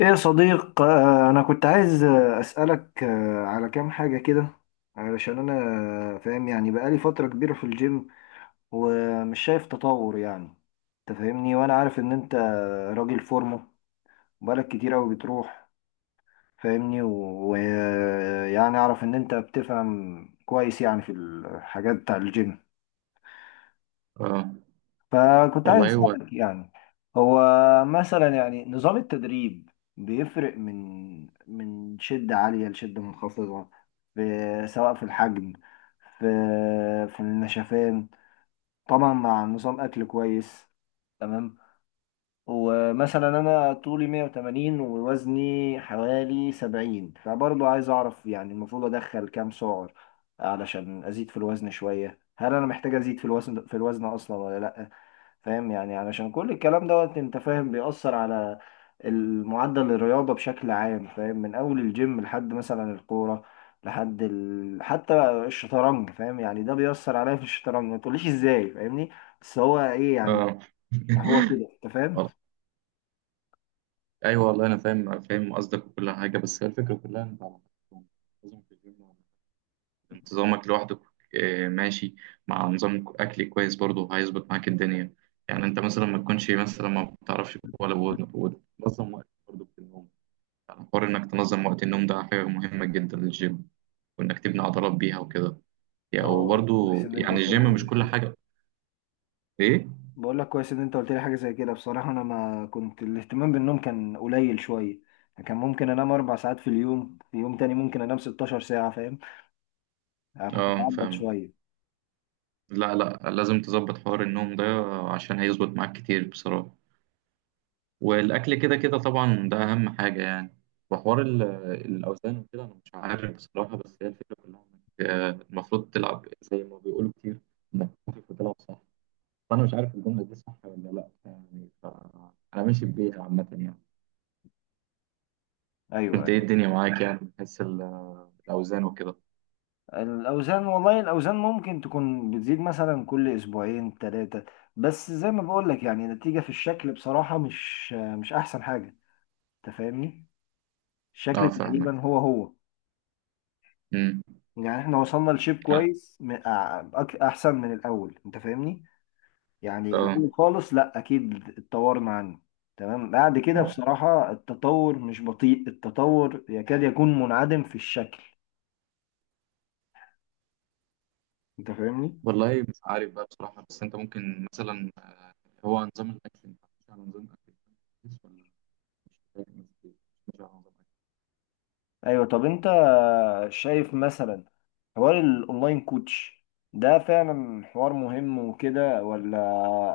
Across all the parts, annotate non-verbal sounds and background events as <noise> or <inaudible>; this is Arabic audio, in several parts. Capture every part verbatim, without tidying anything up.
ايه يا صديق، آه، انا كنت عايز آه، اسالك آه، على كام حاجه كده. علشان انا آه، فاهم يعني بقالي فتره كبيره في الجيم ومش شايف تطور يعني. انت فاهمني، وانا عارف ان انت راجل فورمه، بقالك كتير قوي بتروح، فاهمني. ويعني اعرف ان انت بتفهم كويس يعني في الحاجات بتاع الجيم. اه فكنت عايز والله هو أسألك يعني، هو مثلا يعني نظام التدريب بيفرق من من شدة عالية لشدة منخفضة، في سواء في الحجم، في في النشفان، طبعا مع نظام أكل كويس، تمام. ومثلا أنا طولي مية وتمانين ووزني حوالي سبعين، فبرضه عايز أعرف يعني المفروض أدخل كام سعر علشان أزيد في الوزن شوية. هل أنا محتاج أزيد في الوزن في الوزن أصلا ولا لأ؟ فاهم يعني، علشان كل الكلام دوت انت فاهم بيأثر على المعدل الرياضة بشكل عام. فاهم، من أول الجيم لحد مثلا الكورة لحد ال... حتى الشطرنج. فاهم يعني، ده بيأثر عليا في الشطرنج، ما تقوليش ازاي، فاهمني؟ بس هو ايه يعني. اه هو <laughs> كده انت فاهم. والله- ايوه، والله انا فاهم فاهم قصدك وكل حاجه. بس هي الفكره كلها انت على حسب، لازم في الجيم انتظامك لوحدك. آه، ماشي، مع نظام اكل كويس برضه هيظبط معاك الدنيا. يعني انت مثلا ما تكونش، مثلا ما بتعرفش ولا بود- وتنظم وقت برضه في النوم. يعني حوار انك تنظم وقت النوم ده حاجه مهمه جدا للجيم، وانك تبني عضلات بيها وكده. يعني اه، كويس وبرضه ان انت يعني قلت لي حاجة الجيم مش زي كل كده. حاجه. ايه؟ بقول لك كويس ان انت قلت لي حاجة زي كده، بصراحة انا ما كنت الاهتمام بالنوم كان قليل شوية. كان ممكن انام اربع ساعات في اليوم، في يوم تاني ممكن انام 16 ساعة، فاهم؟ أنا كنت اه، بعبط فاهم. شوية. لا لا، لازم تظبط حوار النوم ده عشان هيظبط معاك كتير بصراحة. والأكل كده كده طبعا ده أهم حاجة يعني. وحوار ال- الأوزان وكده أنا مش عارف بصراحة. بس هي الفكرة كلها إنك آه، المفروض تلعب زي ما بيقولوا كتير، إنك خفيف وتلعب صح. فأنا مش عارف الجملة دي صح ولا لأ، يعني ف- أنا ماشي بيها عامة يعني. ايوه، أنت إيه ايوه. الدنيا معاك؟ يعني بحس الأوزان وكده. الاوزان، والله الاوزان ممكن تكون بتزيد مثلا كل اسبوعين ثلاثه، بس زي ما بقول لك يعني النتيجه في الشكل بصراحه مش مش احسن حاجه. انت فاهمني، الشكل أه، تقريبا فاهمك. هو هو. أمم. يعني احنا وصلنا لشيب كويس، م- أع- أك- احسن من الاول، انت فاهمني. يعني أه. الاول خالص لا اكيد اتطورنا عنه، تمام. بعد كده آه. بصراحه التطور مش بطيء، التطور يكاد يكون منعدم في الشكل، انت فاهمني. والله مش عارف بقى بصراحة. بس أنت ممكن مثلا، آه، هو نظام الأكل، أنت ماشي على نظام أكل كويس ولا؟ مش فاهم، مش ماشي على نظام أكل؟ ايوه. طب انت شايف مثلا حوار الاونلاين كوتش ده فعلا حوار مهم وكده، ولا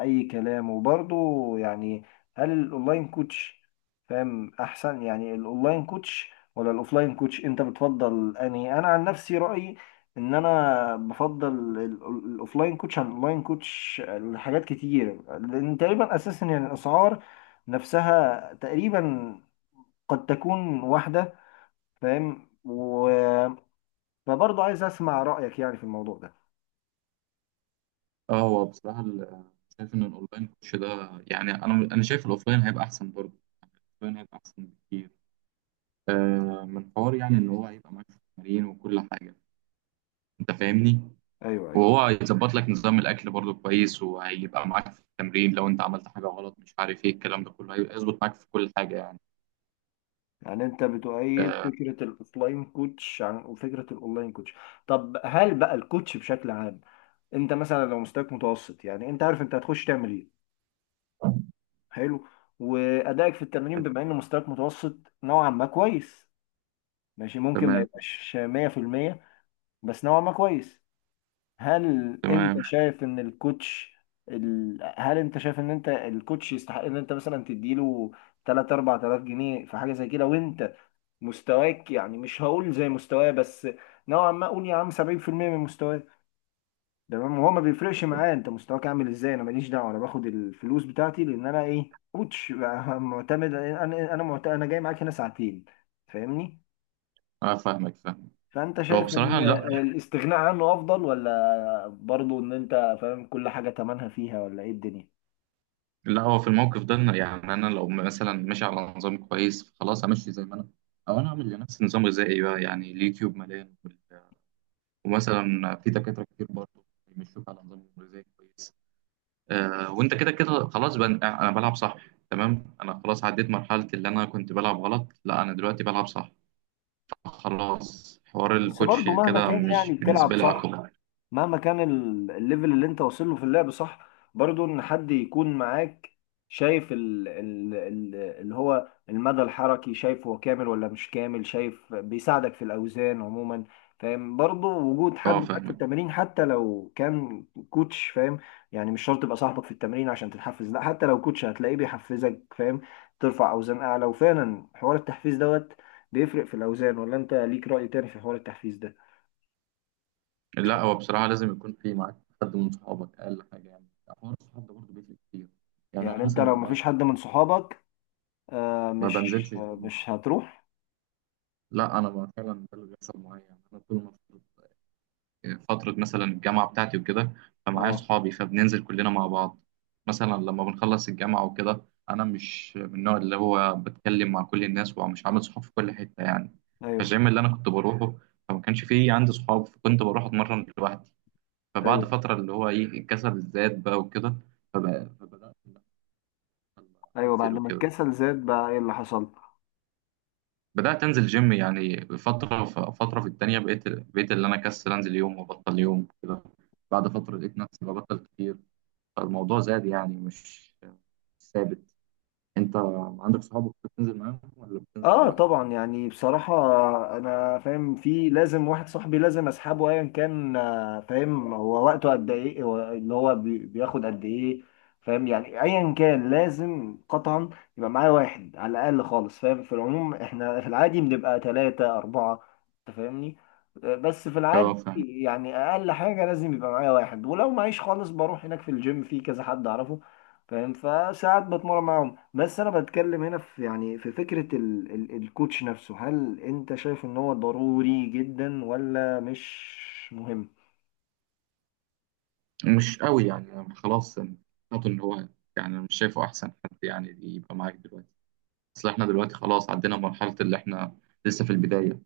اي كلام؟ وبرضه يعني هل الاونلاين كوتش فاهم احسن؟ يعني الاونلاين كوتش ولا الاوفلاين كوتش انت بتفضل انهي؟ انا عن نفسي رأيي ان انا بفضل ال- ال- الاوفلاين كوتش عن الاونلاين كوتش لحاجات كتير، لان تقريبا اساسا يعني الاسعار نفسها تقريبا، قد تكون واحدة، فاهم. وبرضه عايز اسمع رايك يعني في الموضوع ده. أه، هو بصراحة ال- آه، شايف إن الأونلاين كوتش ده، يعني أنا أنا شايف الأوفلاين هيبقى أحسن برضه. يعني الأوفلاين هيبقى أحسن بكتير، آه، من حوار يعني إن هو هيبقى معاك في التمارين وكل حاجة. أنت فاهمني؟ ايوه، ايوه. وهو هيظبط لك نظام الأكل برضه كويس، وهيبقى معاك في التمرين لو أنت عملت حاجة غلط مش عارف إيه، الكلام ده كله هيظبط معاك في كل حاجة يعني. يعني انت بتؤيد آه، فكره الاوفلاين كوتش عن وفكره الاونلاين كوتش. طب هل بقى الكوتش بشكل عام، انت مثلا لو مستواك متوسط يعني انت عارف انت هتخش تعمل ايه، حلو، وادائك في التمرين بما ان مستواك متوسط نوعا ما كويس، ماشي، ممكن ما تمام يبقاش مية في المية، بس نوعا ما كويس. هل انت تمام. شايف ان الكوتش ال... هل انت شايف ان انت الكوتش يستحق ان انت مثلا تديله تلاتة اربعة الاف جنيه في حاجه زي كده، وانت مستواك يعني مش هقول زي مستواه بس نوعا ما اقول يا عم سبعين في المية من مستواه، تمام؟ وهو ما بيفرقش معاه انت مستواك عامل ازاي، انا ماليش دعوه، انا باخد الفلوس بتاعتي لان انا ايه، كوتش <laughs> بقى، معتمد، انا انا معتمد، انا جاي معاك هنا ساعتين، فاهمني. اه فاهمك، فاهم. فانت هو شايف بصراحة ان لا. الاستغناء عنه افضل، ولا برضو ان انت فاهم كل حاجة تمنها فيها ولا ايه الدنيا؟ لا، هو في الموقف ده إن- يعني أنا لو مثلا ماشي على نظام كويس، خلاص أمشي زي ما أنا. أو أنا أعمل لنفسي نظام غذائي بقى، يعني اليوتيوب مليان وال- ومثلا في دكاترة كتير برضه بيمشوك على نظام غذائي كويس. آه، وأنت كده كده خلاص بقى، أنا أنا بلعب صح. تمام، أنا خلاص عديت مرحلة اللي أنا كنت بلعب غلط، لا أنا دلوقتي بلعب صح. خلاص، حوار بس الكوتش برضو مهما كده كان مش يعني بتلعب بالنسبة لي صح، عقبة. مهما كان ال- الليفل اللي انت واصل له في اللعب صح، برضو ان حد يكون معاك، شايف ال ال ال اللي هو المدى الحركي، شايف هو كامل ولا مش كامل، شايف بيساعدك في الاوزان عموما، فاهم. برضو وجود حد اه معاك في فاهمك. التمرين حتى لو كان كوتش، فاهم، يعني مش شرط يبقى صاحبك في التمرين عشان تتحفز، لا حتى لو كوتش هتلاقيه بيحفزك، فاهم، ترفع اوزان اعلى. وفعلا حوار التحفيز دوت بيفرق في الاوزان، ولا انت ليك رأي تاني في حوار التحفيز ده؟ لا، هو بصراحة لازم يكون في معاك حد من صحابك، أقل حاجة. يعني حوار الصحاب ده برضه بيفرق كتير. يعني أنا يعني انت مثلا لو مش بعرف مفيش حد أنط- من صحابك، آه ما مش بنزلش آه الجيم. مش هتروح؟ لا أنا، ما فعلا ده اللي بيحصل معايا. يعني أنا طول ما في- فترة مثلا الجامعة بتاعتي وكده فمعايا اه. صحابي، فبننزل كلنا مع بعض. مثلا لما بنخلص الجامعة وكده، أنا مش من النوع اللي هو بتكلم مع كل الناس ومش عامل صحاب في كل حتة يعني. ايوه، فالجيم اللي أنا كنت بروحه فما كانش فيه عندي صحاب، فكنت بروح أتمرن لوحدي. فبعد ايوه، فترة اللي هو إيه، الكسل زاد بقى وكده. فب- فبدأت إن أنا ايوه، بعد أنزل ما وكده. الكسل زاد بقى ايه اللي حصل؟ بدأت أنزل جيم يعني فترة فترة في التانية، بقيت بقيت اللي أنا كسل أنزل يوم وأبطل يوم كده. بعد فترة لقيت نفسي ببطل كتير، فالموضوع زاد يعني مش مش ثابت. أنت عندك صحابك بتنزل معاهم ولا بتنزل اه لوحدك؟ طبعا، يعني بصراحة انا فاهم في لازم واحد صاحبي لازم اسحبه ايا كان، آه، فاهم هو وقته قد ايه، هو اللي هو بي- بياخد قد ايه، فاهم. يعني ايا كان لازم قطعا يبقى معايا واحد على الاقل خالص، فاهم، في العموم احنا في العادي بنبقى ثلاثة اربعة، انت فاهمني. آه، بس في أه العادي فاهم. يعني اقل حاجة لازم يبقى معايا واحد، ولو معيش خالص بروح هناك في الجيم في كذا حد اعرفه، فاهم، فساعات بتمرن معاهم. بس انا بتكلم هنا في يعني في فكرة ال ال الكوتش نفسه، هل انت شايف ان هو ضروري جدا ولا مش مهم؟ مش قوي يعني، أنا خلاص يعني حاطط إن هو، يعني مش شايفه أحسن حد يعني يبقى معاك دلوقتي. أصل إحنا دلوقتي خلاص عدينا مرحلة اللي إحنا لسه في البداية.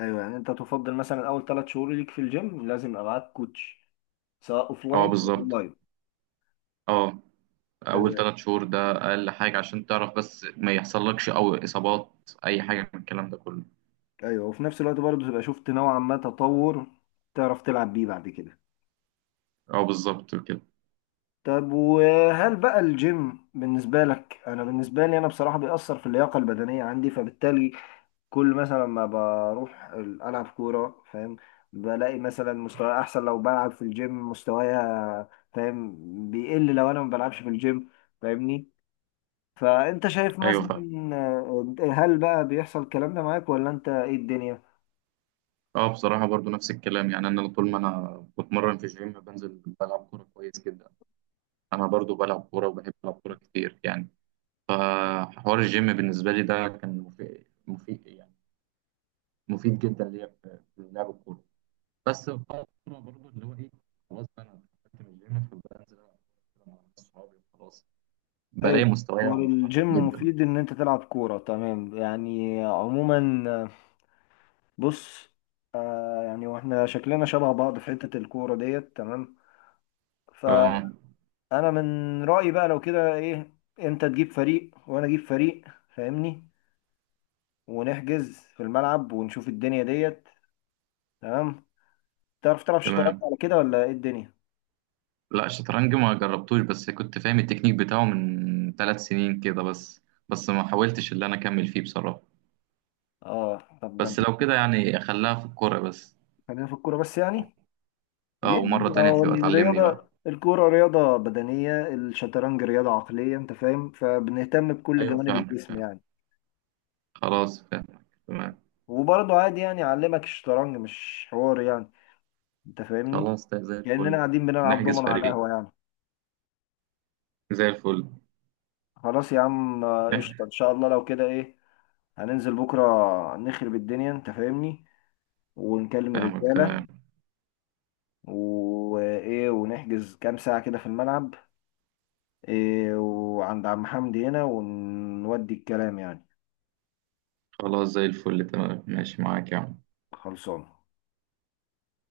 ايوه. يعني انت تفضل مثلا اول ثلاث شهور ليك في الجيم لازم يبقى معاك كوتش، سواء اه اوفلاين او بالظبط. اونلاين. اه، اول تمام. ثلاث شهور ده اقل حاجه عشان تعرف بس، ما يحصلكش او اصابات اي حاجه من الكلام ده كله. ايوه، وفي نفس الوقت برضه تبقى شفت نوعا ما تطور، تعرف تلعب بيه بعد كده. اه بالظبط كده. طب وهل بقى الجيم بالنسبة لك؟ انا بالنسبة لي انا بصراحة بيأثر في اللياقة البدنية عندي، فبالتالي كل مثلا ما بروح ال- ألعب كورة، فاهم، بلاقي مثلا مستواي أحسن لو بلعب في الجيم، مستوايا، فاهم، بيقل لو أنا ما بلعبش في الجيم، فاهمني. فأنت شايف ايوه مثلا فاهم. آه، هل بقى بيحصل الكلام ده معاك، ولا أنت إيه الدنيا؟ اه، بصراحه برضو نفس الكلام. يعني انا طول ما انا بتمرن في الجيم، بنزل بلعب كوره كويس جدا. انا برضو بلعب كوره وبحب العب كوره كتير يعني. فحوار الجيم بالنسبه لي ده كان مفيد مفيد يعني، مفيد جدا ليا في في لعب الكوره. بس بقى الكوره برضو اللي هو ايه، خلاص بقى انا دخلت من الجيم فبنزل العب كورة مع ناس صحابي وخلاص. أيوه. بلاقي مستواي هو متدهور الجيم جدا. مفيد إن أنت تلعب كورة، تمام يعني عموما. آه، بص، آه، يعني واحنا شكلنا شبه بعض في حتة الكورة ديت، تمام. اه انا من رأيي بقى لو كده ايه، انت تجيب فريق وانا اجيب فريق، فاهمني، ونحجز في الملعب ونشوف الدنيا ديت، تمام. تعرف تلعب شطرنج تمام. على كده ولا ايه الدنيا؟ لا، الشطرنج ما جربتوش، بس كنت فاهم التكنيك بتاعه من ثلاث سنين كده بس. بس ما حاولتش اللي انا اكمل فيه بصراحة. اه، طب ده بس انت لو كده يعني اخليها في الكورة بس. خلينا في الكورة بس يعني ليه اه، ومرة يعني؟ تانية هو تبقى تعلمني الرياضة، بقى. الكورة رياضة بدنية، الشطرنج رياضة عقلية، انت فاهم، فبنهتم بكل ايوه جوانب فاهمك، الجسم فاهم. يعني. خلاص فاهمك، تمام. وبرضه عادي يعني اعلمك الشطرنج، مش حوار يعني، انت فاهمني، خلاص، ده زي كأننا الفل. قاعدين بنلعب نحجز دومنا على فريق. القهوة يعني. زي الفل. خلاص يا عم، آه، نحجز. قشطة، ان شاء الله لو كده ايه هننزل بكرة نخرب الدنيا، انت فاهمني، ونكلم فاهمك الرجالة، تمام. وايه، ونحجز كام ساعة كده في الملعب، إيه، وعند عم حمدي هنا ونودي الكلام يعني. خلاص زي الفل، تمام ماشي معاك يا عم. خلصان.